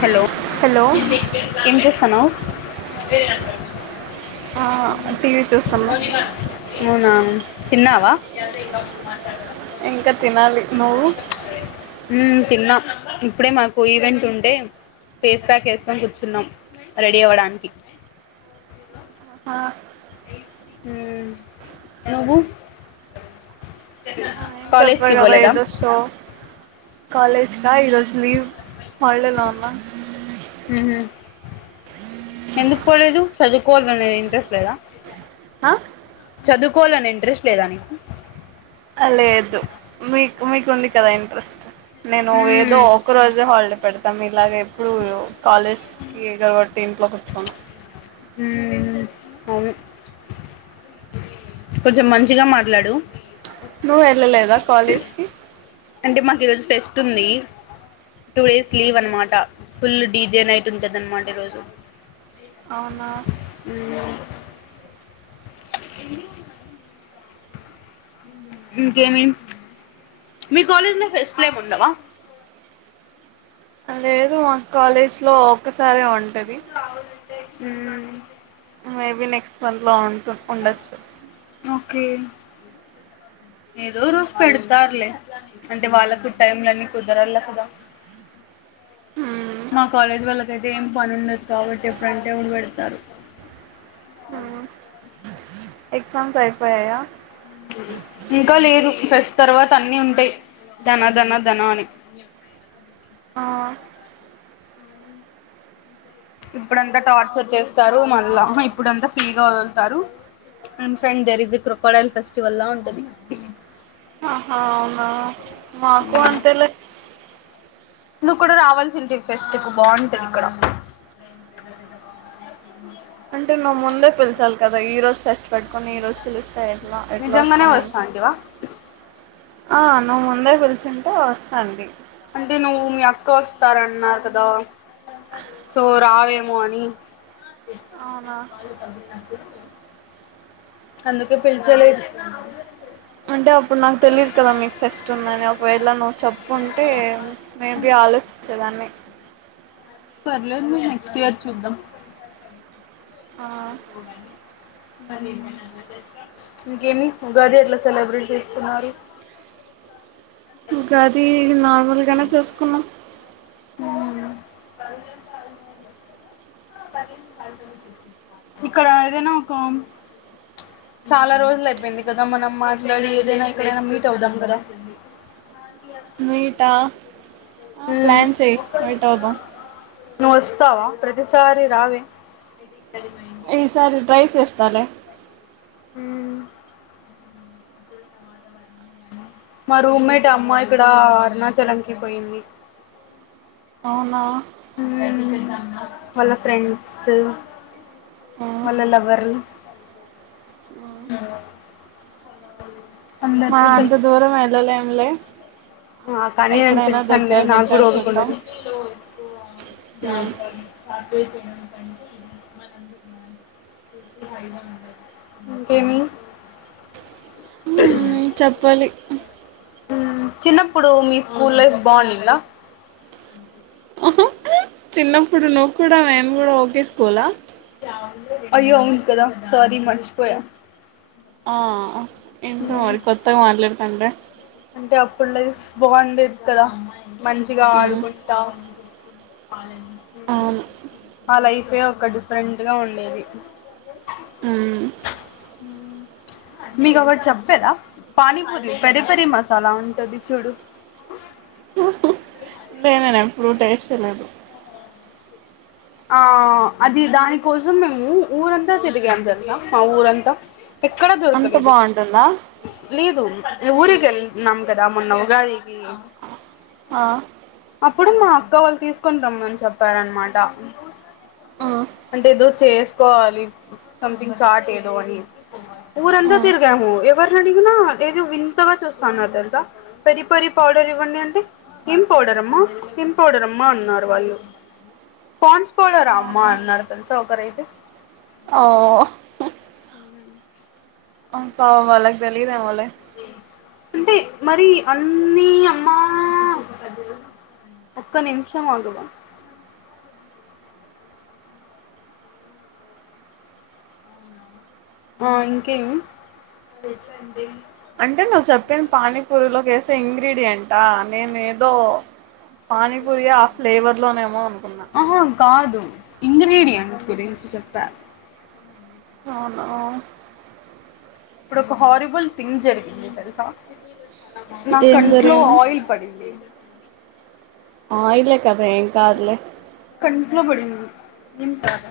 Hello hello ఎంత సనవు బ ఆ టీవీ చూస్తున్నా ప మవున్నా తిన్నావా ఇంకా తినాలి నువ్వు మ్మ్ తిన్నా ఇప్పుడే మాకు్యగంటట్ ఉండంది వ ర అ ఆ ను్వు అ చెప్ప కర ఏద సో కాలేజ్ యిలో స్లీవ మడళ లోన్నా మ్మ్ ఎందుకు పోలేదు చదువుకోవాలనేది ఇంట్రెస్ట్ లేదా ఆ చదువుకోవాలని ఇంట్రెస్ట్ లేదా నీకు లేదు మీకు మీకు ఉంది కదా ఇంట్రెస్ట్ నేను ఏదో మ్మ్ ఒకకు రోజే వాళ్ళ పెడత మలాగా ఇప్పుడు కాలేజ్ కి కలబ టేంప్లోకి వచ్చాను అ అను కొంచెం మంచిగా మాట్లాడు నువ్వు వెళ్ళలేదా కాలేజ్కి అంటే మాకు ఈరోజు ఫెస్ట్ ఉంది టూ డేస్ లీవ్ అనమాట ఫుల్ డీజే నైట్ ఉంటది అనమాట ఈరోజు అవునా ఇన్ని ఇంకేమి మీ కాలజ్ ఫస్ట్ పైమ్ ఉండవా లేదు మా కాలేజ్ లో ఒకసారి ఉం రవి ఉవు మేబి నెక్స్ట్ మంత్ లో ఉంటు ఉండొచ్చు ఓకే ఏదో రోజు పెడతారులే అంటే వాళ్ళకు టైంలన్ని కుదరలా కదా ఉండొచ్చు మా కాలేజ్ వాళ్ళకయితే ఏం పని ఉండదు కాబట్టి ఎప్పుడంటే అప్పుడు పెడతారు ఎగ్జామ్స్ అయిపోయయా ఇంకా లేదు ఫ్రెష్ట్ తర్వాత అన్ని ఉంటాయి ధనాధన ధన అని ఆ ఇప్పుడంతా టార్చర్ చేస్తారు మళ్ళా ఇప్పుడంతా ఫ్రీ గా వాదుల్తారు in front there is a crocodile festival లా ఉంటది ఆహా అవునా మాకు అంతే లే నువ్వు కూడా రావాల్సి ఉంటే ఫెస్ట్ కు బాగుంటది ఇక్కడ అంటే నువ్వు ముందే పలిచాలి కదా ఈ రోజు ఫెస్ట్ పెట్టుకొని ఈరోజు పిలుస్తా ఎట్లా ఎట్లా ఓస్తా నిజంగానే నేను వస్తాంటివా ఆ నువ్వు ముందే పిలిచుంటే వస్తా అండి అంటే నువ్వు మీ అక్క వస్తారన్నారు కదా సో రావేమో అని అవునా అందుకే పిలిచలేదు అంటే అప్పుడు నాకు తెలీయదు కదా మీకు ఫెస్ట్ ఉందని ఒకవేళ నువ్వు చెప్పుంటే మేబీ ఆలోచించేదాన్ని పర్లేదు మ నెక్స్ట్ ఇయర్ చూద్దాం ఆ ఇంకేమి ఉగాది ఎట్లా సెలబ్రేట్ చేసుకున్నారు ఉగది నార్మల్ ఈడనే చేసుకున్నాం ఊమ్ ఇక్కడ ఏదైనా ఒక ప్చ్ చాలా రోజులు అయిపోయింది కదా మనం మాట్లాడి ఏదైనా ఇక్కడైనా మీట్ అవుదాం గదా మీటా ఆ ప్లాన్ చెయ్ మీట్ అవుదాం నువ్ వస్తావా ప్రతిసారి రావే ఈ సారి ట్రై చేస్ త్తలే ఊమ్ మా రూమ్మేట్ అమ్మాయి కూడా అరుణాచలంకి పోయింది అవునా హుమ్ వాళ్ళ ఫ్రెండ్స్ ఆ వాళ్ళ లవరు మా అంత దూరం ఎళ్ళలేంలే హా కాని అని పిలిచనులే నాకు దగ్గర కూడా చూద్దాం ఓపికుండదు ఉమ్. ఇంకేమి ఉమ్ చెప్పాలి ఊమ్ చిన్నప్పుడు మీ స్కూల్ లైఫ్ బాగుండిందా చిన్నప్పుడు నువ్వు కూడా మేము కూడా ఓకె స్కూలా అయ్యో అవును కదా సారీ మరిచిపోయా ఆ ఏంటో మరి కొత్తగా మాట్లాడు తాండ్రే అంటే అప్పుడు లైఫ్ బాగుండేది కదా, మంచిగా ఉమ్, ఆడుకుంటా, అవును ఆ లైఫే ఒక డిఫరెంట్ గా ఉండేది. ఉమ్. మీకు ఒకటి చెప్పేదా పానీపూరి పెరి పెరి మస్. సాలా ఉంటది చూడు ఏ నేను ఎప్పుడూ టేస్ట్ చేయలేదు ఆ అది దానికోసం మేము ఊర్ ఊరంతా తిరిగాం తెలుసా మా ఊరంతా ఎక్కడ అంత దొరకలేదు బాగుంటుందా లేదు ఊరిగేల్తున్నాం గదా మొన్న ఉగాదికి ఆ, అప్పుడు మా అక్క వాళ్ళు తీసుకుని రమ్మని చెప్పారనమాట ఆ, అంటే ఏదో చేసుకోవాలి సంథింగ్ చాట్ ఏదో అని ఆ, ఊరంతా తిరిగాము ఎవరిని అడిగినా ఏదో వింతగా చూస్తాన్నారు తెలుసా పెరి పెరి పౌడర్ ఇవ్వండి అంటే ఏం పౌడర్ అమ్మా ఏం పౌడర్ అమ్మా అన్నారు వాళ్ళు పాన్స్పోడరా అమ్మ అవునా అన్నారు తెలుసా ఒకరైతే ఓ ఉమ్ అ పా వాళ్ళకి తెలిదేమో లే అంటే మరి అన్ని అమ్మా ఒక్క నిమిషం ఆగవా ఆ ఇంకేమి అంటే నువ్వు చెప్పిన పానీపూరిలోకి వేసే ఇంగ్రీడియంటా నేను ఏదో పానీపూరి ఆ ఫ్లేవర్ లోనేమో ఆహా కాదు ఇంగ్రీడియంట్ గురించి చెప్పా అవును అవును ఇప్పుడు ఒక హారిబుల్ థింగ్ జరిగింది తెలుసా నా ఏం కంట్లో జరిగింది ఆయిల్ పడింది ఆయిలే కద ఏం కాదులే కంట్లో పడింది ఏం కాదా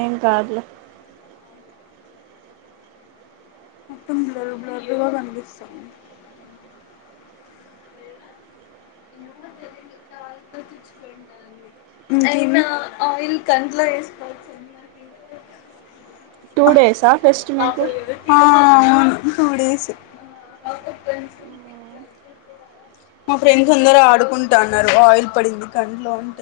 ఏం కాదులే మొత్తం బ్లర్ బ్లర్ గా కనిపిస్తుంది మ్మ్ హ్మ్ టూ డేసా ఫెస్ట్ మీకు ఆ అవును టు డేస్ మా ఫ్రెండ్స్ అందరు ఆడుకుంటాన్నారు ఆయిల్ పడింది కంట్లో అంట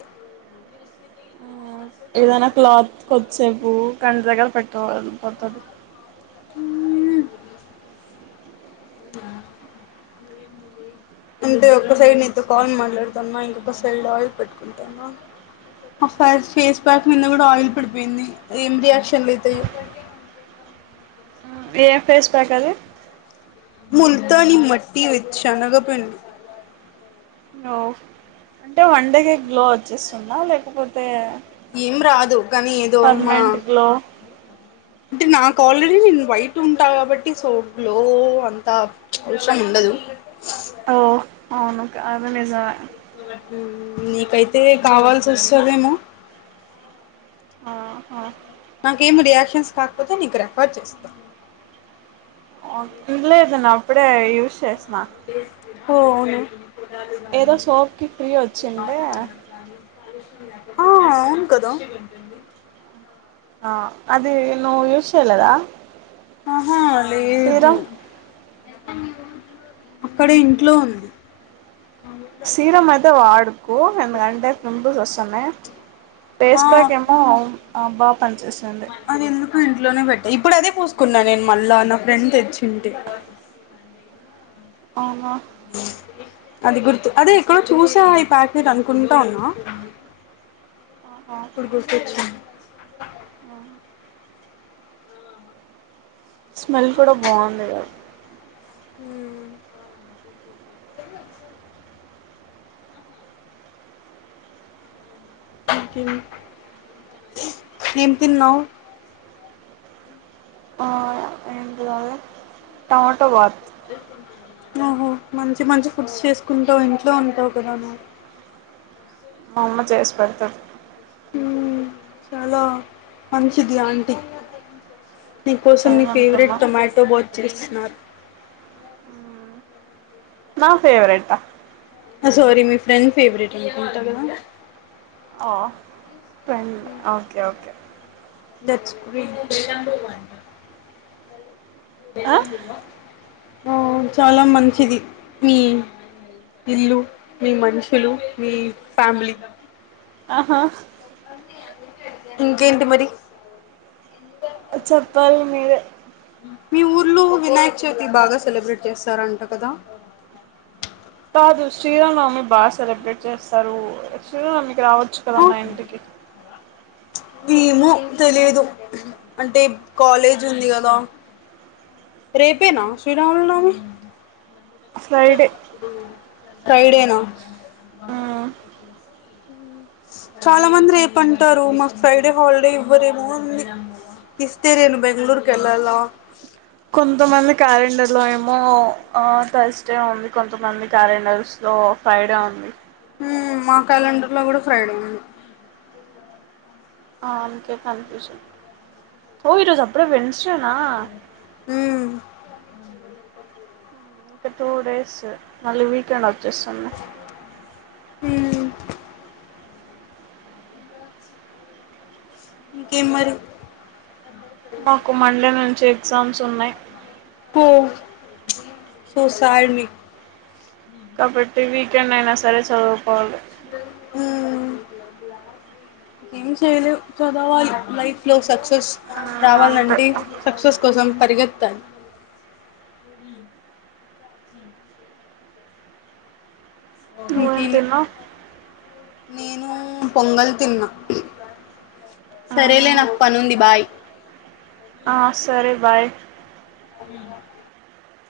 ఏదనా క్లాత్ కొద్దిసేపు కంటి దగ్గర పెట్టు వెల్లి పోతది మ్మ్ అంటే ఒక్క సైడ్ నీతో కాల్ మాట్లాడతాన్న ఇంకొక సైడ్ ఆయిల్ పెట్టుకుంటానా ఒక సైడ్ ఫేస్ ప్యాక్ మీంద కూడా ఆయిల్ పడిపోయింది ఏం రియాక్షన్లు అయితాయో ఏ ఫేస్ ప్యాకది ముల్తాని మట్టి విత్ శనగ పిండి ఓ అంటే వండేకే గ్లో వచ్చేస్తోందా లేకపోతే ఏం రాదు కాని ఏదో మా పర్మనెంట్ గ్లో అంటే నాకు ఆల్రెడీ నేను వైట్ ఉంటా కాబట్టి సో గ్లో అంత అవసరం ఉండదు అవున క అది నిజమే నీకైతే కావాల్సి వస్తదేమో ఆహా నాకేమి రియాక్షన్స్ కాకపోతే నీకు రెఫర్ చేస్తా లేదున అప్పుడే యూజ్ చేస్ హొ అవునా ఏదో సోప్కి ఫ్రీ వచ్చిండడి ఆ ఇ కద ఆ అదిను విూషలదా ఆహా లేదు అక్కడ ఇంట్లో ఉంది సీర అద వాడు ఎందుకంటే ప్రింపుల్స్ వ సమయ ఆ పస్పాక ఏమో బా అది ఎందు క లోనే పెట్టా ఇప్పుడు అదే పూసుకున్నా నేను మళ్ళా నా ఫ్రెండ్ తెచ్చింటే అనా అది గుర్తు అదే ఎక్కడో చూసా ఈ ప్యాకెట్ అనుకుంటా ఉన్నా ఇప్పుడు గుర్తుొచ్చడి ఆ స్మెల్ కూడా బాగుంది కా హ్మ్ ఏం తిన్నావ్ ఆ, ఏంటి అది టమాటో భాత్ నువ్వు మంచి మంచి ఫుడ్స్ చేసుకుంటా ఇంట్లో ఉంటావు కదా నువ్. మా అమ్మ చేసి పెడతది హ్మ్ చాలా మంచిది ఆంటీ నీ కోసం నీ ఫేవరెట్ ఏమనుకున్నా టొమాటో బాత్ చేస్ నాద్ నా ఫేవరెట్ ఆ ఆ సారీ మీ ఫ్రెండ్ ఫెవరెట్ అనుకుంటా కదా ఆ ఓకే ఓకే డచ్ క్రీమ్ హు చాలా మంచిది మీ ఇల్లు, మీ మనుషులు, మీ ఫ్యామిలీ. ఆహా ఇంకేంటి మరి ఓ చెప్పాలి మీరే మీ ఊర్లో వినాయక చవితి బాగా సెలబ్రేట్ చేస్తారంట కదా కాదు శ్రీరానవమి బాగా సెలబ్రేట్ చేస్తారు శ్రీరానమి కి రావచ్చు కదా ఆ మా ఇంటికి ఏమో తెలియదు అంటే కాలేజ్ ఉంది కదా, రేపేనా శ్రీరాముల్ నవమి. స్లైడే ఫ్రైడేనా మ్మ్ చాలా మంది రేపుంటారు మాకు ఫ్రైడే హాలిడే, ఇవ్వరేమోంది ఇస్తే నేను బెంగళూరుకు వెళ్ళాల. కొంతమంది క్యాలెండర్లో ఏమో థర్స్డే ఉంది కొంతమంది క్యాలెండర్స్ లో ఫ్రైడే ఉంది మ్మ్ మా క్యాలెండర్ లో కూడా ఫ్రైడే ఉంది ఆ ఓ ఈరోజప్పుడే వెన్ స్డేనా ఉమ్ మ్మ్ ఇంక టూ డేస్ మళ్ళీ వీకెండ్ వత్ చేస్సున్నా హ్మ్ ఇంకేంమరి మాకు మండే నుంచి ఎగ్ గ్జామ్స్ ఉన్నాయ్ కోవ్ ప్చ్ సో సాడ్ మీకు కాబట్టి వీకెండ్ అయినా సరే చదువుకోవాలి మ్మ్ ఏం చేయలేం చదవాలి లైఫ్ లో సక్సెస్ మ్మ్ అంతే రావాల్నంటే, సక్సెస్ కోసం పరిగెత్తాలి మ్ మీకి నువ్వేం తిన్నావ్ నేనూ పొంగల్ తిన్నా అవునా సరేలే నాకు పనుంది బాయ్ ఆ సరే బాయ్